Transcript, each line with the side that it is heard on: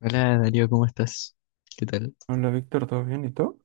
left: Hola Darío, ¿cómo estás? ¿Qué tal?
right: Hola Víctor, ¿todo bien? ¿Y tú?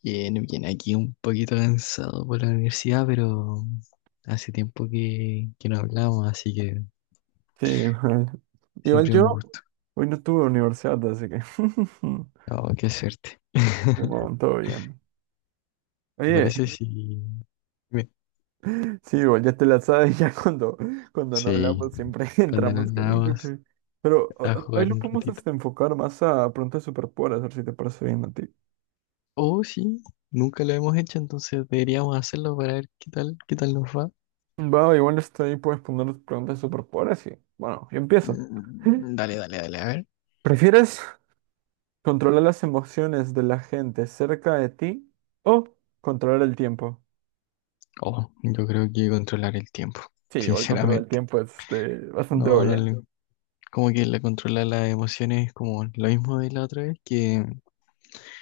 left: Bien, bien, aquí un poquito cansado por la universidad, pero hace tiempo que no hablamos, así que
right: Sí, igual. Igual
left: siempre es un
right: yo
left: gusto.
right: hoy no tuve universidad, así que
left: Oh, qué suerte.
right: bueno, todo bien.
left: ¿Te
right: Oye,
left: parece si... me-
right: sí, igual ya te la sabes, ya cuando no
left: Sí,
right: hablamos siempre
left: cuando
right: entramos
left: nos
right: con el
left: vamos
right: jefe. Pero
left: a
right: hoy
left: jugar
right: lo
left: un
right: podemos
left: ratito?
right: este, enfocar más a preguntas superpoderes, a ver si te parece bien a ti.
left: Oh, sí, nunca lo hemos hecho, entonces deberíamos hacerlo para ver qué tal nos va.
right: Va, igual está ahí, puedes poner preguntas superpoderes y bueno, yo empiezo.
left: Mm, dale, dale, dale, a ver.
right: ¿Prefieres controlar las emociones de la gente cerca de ti o controlar el tiempo?
left: Oh, yo creo que controlar el tiempo,
right: Sí, o el control del
left: sinceramente.
right: tiempo es este, bastante
left: No, no
right: obvio.
left: le, Como que la controla las emociones, como lo mismo de la otra vez, que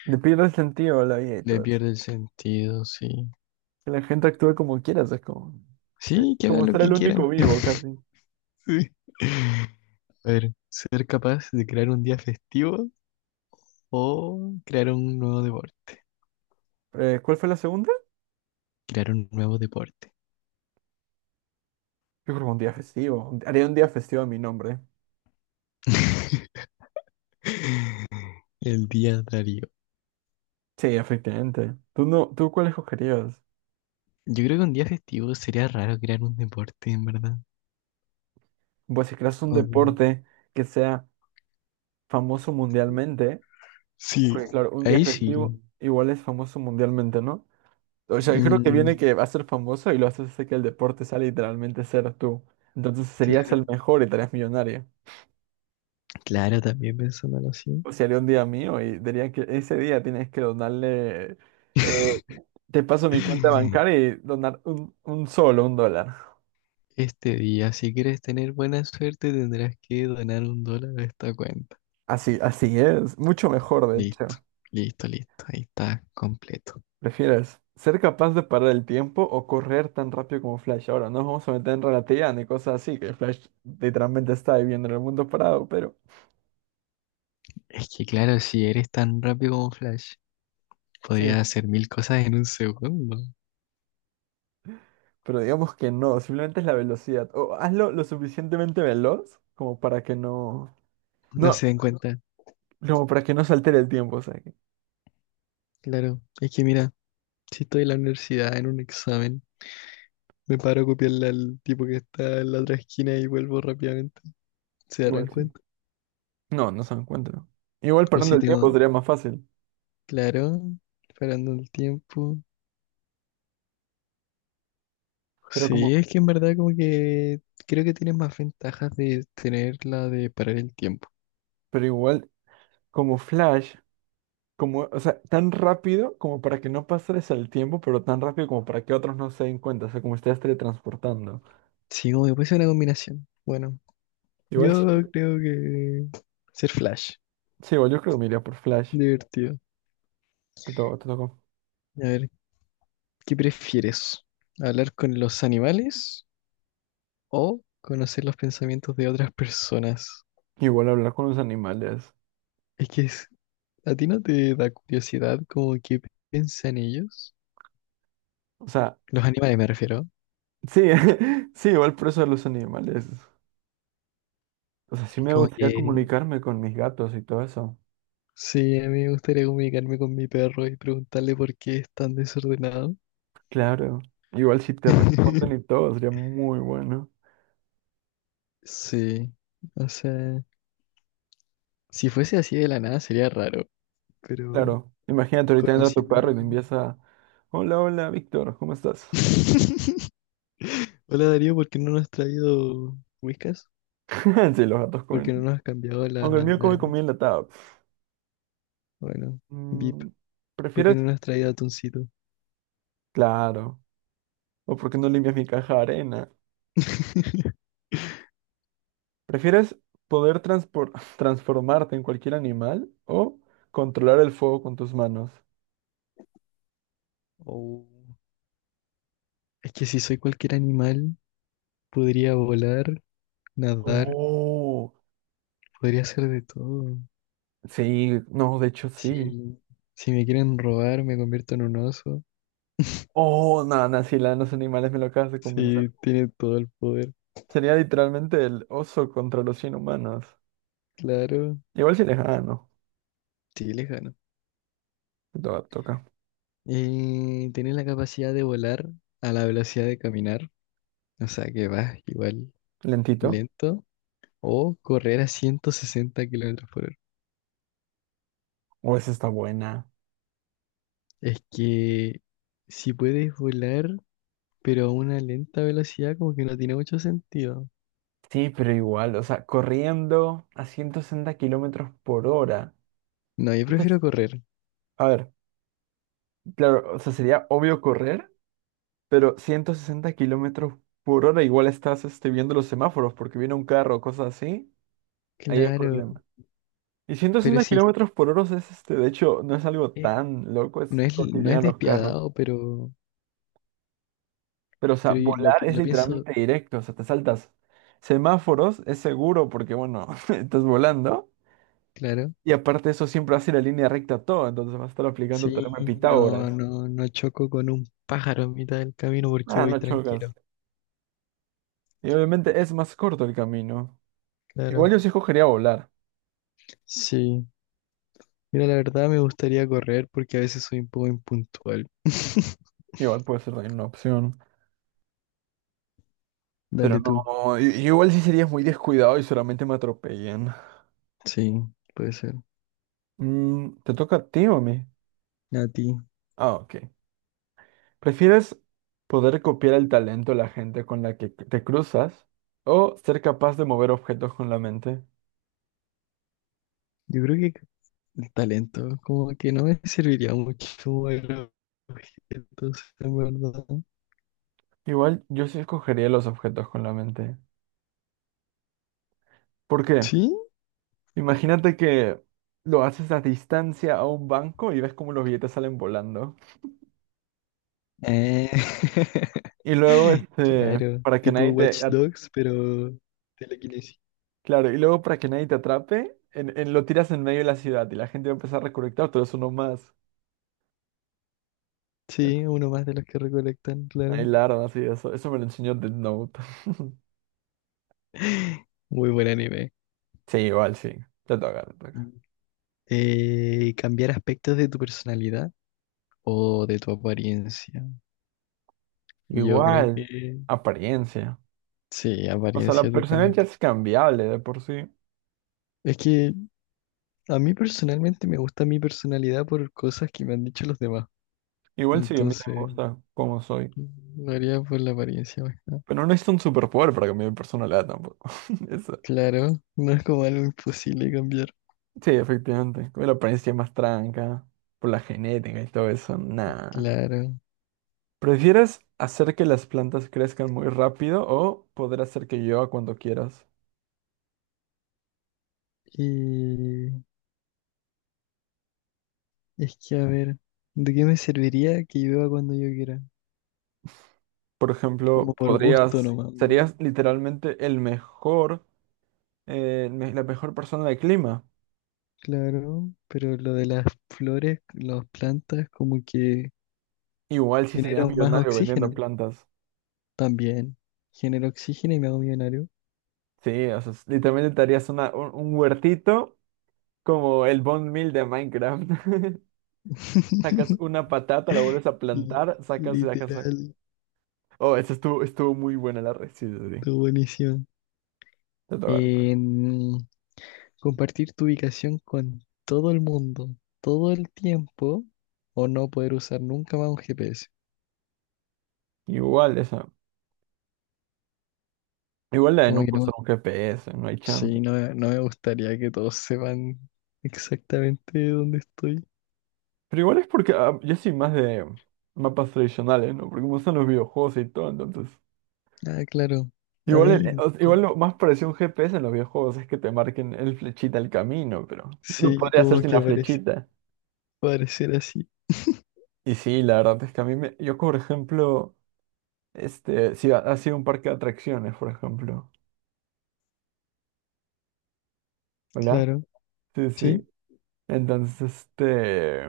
right: Le pierde el sentido a la vida y
left: le
right: todo eso.
left: pierde el sentido, sí.
right: Que la gente actúe como quiera, o sea, es como,
left: Sí, que hagan
right: como
left: lo
right: ser
left: que
right: el
left: quieran.
right: único vivo casi.
left: Sí. A ver, ¿ser capaz de crear un día festivo o crear un nuevo deporte?
right: ¿Cuál fue la segunda?
left: Crear un nuevo deporte.
right: Yo creo que un día festivo. Haría un día festivo a mi nombre.
left: El día Darío.
right: Sí, efectivamente. ¿Tú, no, tú cuál escogerías?
left: Yo creo que un día festivo. Sería raro crear un deporte, en verdad.
right: Pues si creas un
left: Como que-
right: deporte que sea famoso mundialmente,
left: Sí,
right: porque claro, un día
left: ahí
right: festivo
left: sí.
right: igual es famoso mundialmente, ¿no? O sea, yo creo que viene
left: Mm,
right: que va a ser famoso y lo haces hacer que el deporte sea literalmente ser tú. Entonces serías
left: claro,
right: el mejor y estarías millonario.
left: claro, también pensándolo así.
right: O sea, haría un día mío y diría que ese día tienes que donarle. eh, te paso mi cuenta bancaria y donar un sol o un dólar.
left: Este día, si quieres tener buena suerte, tendrás que donar un dólar a esta cuenta.
right: Así, así es. Mucho mejor, de
left: Listo,
right: hecho.
left: listo, listo. Ahí está, completo.
right: ¿Prefieres ser capaz de parar el tiempo o correr tan rápido como Flash? Ahora, no nos vamos a meter en relatividad ni cosas así, que Flash literalmente está viviendo en el mundo parado, pero
left: Es que claro, si eres tan rápido como Flash, podrías
right: sí.
left: hacer mil cosas en un segundo.
right: Pero digamos que no, simplemente es la velocidad. O hazlo lo suficientemente veloz como para que no.
left: No
right: No,
left: se den cuenta.
right: como para que no se altere el tiempo, o sea que.
left: Claro, es que mira, si estoy en la universidad en un examen, me paro a copiarle al tipo que está en la otra esquina y vuelvo rápidamente. ¿Se darán
right: Igual sí.
left: cuenta?
right: No, no se encuentra. Igual
left: O
right: parando
left: si
right: el tiempo
left: tengo,
right: sería más fácil.
left: claro, parando el tiempo.
right: Pero como.
left: Sí, es que en verdad como que creo que tiene más ventajas de tener la de parar el tiempo.
right: Pero igual, como Flash, como, o sea, tan rápido como para que no pases el tiempo, pero tan rápido como para que otros no se den cuenta. O sea, como estés teletransportando.
left: Sí, como que puede ser una combinación. Bueno,
right: Igual
left: yo
right: sí,
left: creo que ser Flash,
right: sí, igual yo creo que me iría por Flash.
left: divertido.
right: Te tocó.
left: A ver, ¿qué prefieres? ¿Hablar con los animales o conocer los pensamientos de otras personas?
right: Igual hablar con los animales.
left: Es que es- a ti no te da curiosidad como qué piensan ellos.
right: O sea,
left: Los animales me refiero.
right: sí, sí, igual por eso de los animales. O sea, sí me
left: Como
right: gustaría
left: que
right: comunicarme con mis gatos y todo eso.
left: sí, a mí me gustaría comunicarme con mi perro y preguntarle por qué es tan desordenado.
right: Claro. Igual si te responden y todo, sería muy bueno.
left: Sí, o sea, si fuese así de la nada sería raro, pero
right: Claro. Imagínate, ahorita entra tu
left: conociendo...
right: perro y te empieza a... Hola, hola, Víctor, ¿cómo estás?
left: Hola Darío, ¿por qué no nos has traído whiskas?
right: Sí, los gatos
left: ¿Por
right: comen.
left: qué no nos has cambiado
right: Aunque el
left: la,
right: mío
left: la
right: come
left: arena?
right: comida enlatada.
left: Bueno, VIP,
right: Mm,
left: ¿por qué
right: ¿prefieres?
left: no nos has traído atuncito?
right: Claro. ¿O por qué no limpias mi caja de arena? ¿Prefieres poder transformarte en cualquier animal o controlar el fuego con tus manos?
left: Oh, es que si soy cualquier animal, podría volar, nadar,
right: Oh,
left: podría hacer de todo.
right: sí, no, de hecho sí.
left: Si, si me quieren robar, me convierto en un oso.
right: Oh, no, no, sí, la de los animales me lo acabas de convencer.
left: Si tiene todo el poder,
right: Sería literalmente el oso contra los cien humanos.
left: claro.
right: Igual si les gano.
left: Sí, les gano.
right: Toca.
left: Tiene la capacidad de volar a la velocidad de caminar. O sea que vas igual
right: Lentito.
left: lento. O correr a 160 kilómetros por hora.
right: O esa está buena.
left: Es que si puedes volar, pero a una lenta velocidad, como que no tiene mucho sentido.
right: Sí, pero igual, o sea, corriendo a 160 kilómetros por hora.
left: No, yo prefiero
right: Entonces,
left: correr.
right: a ver, claro, o sea, sería obvio correr, pero 160 kilómetros por hora igual estás este, viendo los semáforos porque viene un carro o cosas así. Ahí hay
left: Claro.
right: problema. Y ciento
left: Pero
right: sesenta
left: sí,
right: kilómetros por hora es este, de hecho, no es algo
left: eh,
right: tan loco, es lo que
left: no es
right: llegan los carros.
left: despiadado, pero.
right: Pero, o sea, volar es
left: Lo pienso.
right: literalmente directo, o sea, te saltas semáforos, es seguro porque, bueno, estás volando.
left: Claro.
right: Y aparte eso siempre hace la línea recta todo, entonces vas a estar aplicando
left: Sí,
right: teorema de Pitágoras.
left: no choco con un pájaro en mitad del camino porque
right: Ah,
left: voy
right: no
left: tranquilo.
right: chocas. Y obviamente es más corto el camino.
left: Claro.
right: Igual yo sí escogería volar.
left: Sí. Mira, la verdad me gustaría correr porque a veces soy un poco impuntual.
right: Igual puede ser también una opción. Pero
left: Dale tú.
right: no, igual sí serías muy descuidado y solamente me atropellan.
left: Sí, puede ser.
right: Mm, ¿te toca a ti o a mí?
left: A ti.
right: Ah, ok. ¿Prefieres poder copiar el talento de la gente con la que te cruzas o ser capaz de mover objetos con la mente?
left: Yo creo que el talento, como que no me serviría mucho mover objetos, en verdad.
right: Igual yo sí escogería los objetos con la mente. ¿Por qué?
left: ¿Sí?
right: Imagínate que lo haces a distancia a un banco y ves cómo los billetes salen volando.
left: Eh,
right: Y luego, este,
left: Claro,
right: para que
left: tipo
right: nadie te...
left: Watch Dogs, pero telequinesis.
right: claro, y luego para que nadie te atrape, lo tiras en medio de la ciudad y la gente va a empezar a recolectar, pero eso no más.
left: Sí, uno más de los que recolectan,
right: Hay
left: claro.
right: larvas y eso. Eso me lo enseñó Death Note.
left: Muy buen anime.
right: Sí, igual sí. Te toca, te toca.
left: Mm. Cambiar aspectos de tu personalidad o de tu apariencia. Yo creo
right: Igual,
left: que
right: apariencia.
left: sí,
right: O sea, la
left: apariencia
right: personalidad ya
left: totalmente.
right: es cambiable de por sí.
left: Es que a mí personalmente me gusta mi personalidad por cosas que me han dicho los demás.
right: Igual sí, a mí también me
left: Entonces,
right: gusta cómo soy.
left: lo haría por la apariencia más que nada.
right: Pero no es un superpoder para cambiar mi personalidad tampoco. Eso.
left: Claro, no es como algo imposible cambiar.
right: Sí, efectivamente. Con la apariencia más tranca, por la genética y todo eso, nada.
left: Claro.
right: ¿Prefieres hacer que las plantas crezcan muy rápido o poder hacer que llueva cuando quieras?
left: Y es que, a ver, ¿de qué me serviría que llueva cuando yo quiera?
right: Por ejemplo,
left: Como por gusto
right: podrías,
left: nomás, ¿no?
right: serías literalmente el mejor, la mejor persona del clima.
left: Claro, pero lo de las flores, las plantas, como que
right: Igual sí serías
left: genero más
right: millonario vendiendo
left: oxígeno
right: plantas.
left: también. Genero oxígeno y me hago millonario.
right: Sí, o sea, literalmente te harías una, un huertito como el bone meal de Minecraft. Sacas una patata, la vuelves a
left: Li-
right: plantar, sacas, sacas, sacas.
left: Literal,
right: Oh, esa estuvo, estuvo muy buena la receta, sí. Sí, sí.
left: tu buenísimo.
right: Te toca, te toca.
left: En compartir tu ubicación con todo el mundo, todo el tiempo, o no poder usar nunca más un GPS.
right: Igual esa. Igual la de
left: Como que
right: nunca
left: no,
right: usar un GPS, no hay chance.
left: sí, no me gustaría que todos sepan exactamente dónde estoy.
right: Pero igual es porque ah, yo soy más de mapas tradicionales, ¿no? Porque me gustan los videojuegos y todo, entonces.
left: Ah, claro. A
right: Igual,
left: mí, co-
right: igual lo más parecido a un GPS en los videojuegos es que te marquen el flechita el camino, pero lo
left: sí,
right: podría hacer
left: como
right: sin
left: que
right: la
left: aparece,
right: flechita.
left: parecer así.
right: Y sí, la verdad es que a mí me... Yo, por ejemplo, este, si ha sido un parque de atracciones, por ejemplo. ¿Hola?
left: Claro,
right: Sí,
left: sí.
right: sí. Entonces, este...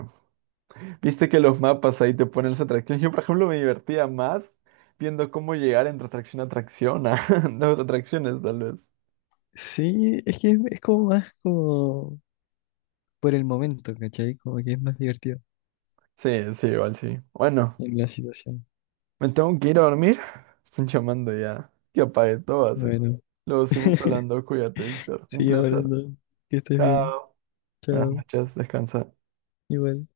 right: Viste que los mapas ahí te ponen las atracciones. Yo, por ejemplo, me divertía más viendo cómo llegar entre atracción a atracción, a las atracciones, tal vez.
left: Sí, es que es como más como por el momento, ¿cachai? Como que es más divertido
right: Sí, sí, igual sí. Bueno.
left: en la situación.
right: Me tengo que ir a dormir. Están llamando ya. Que apague todo, así. Que
left: Bueno,
right: luego seguimos hablando. Cuídate, Víctor. Un
left: sigue
right: placer.
left: hablando. Que estés
right: Chao.
left: bien.
right: Buenas
left: Chao.
right: noches. Descansa.
left: Igual.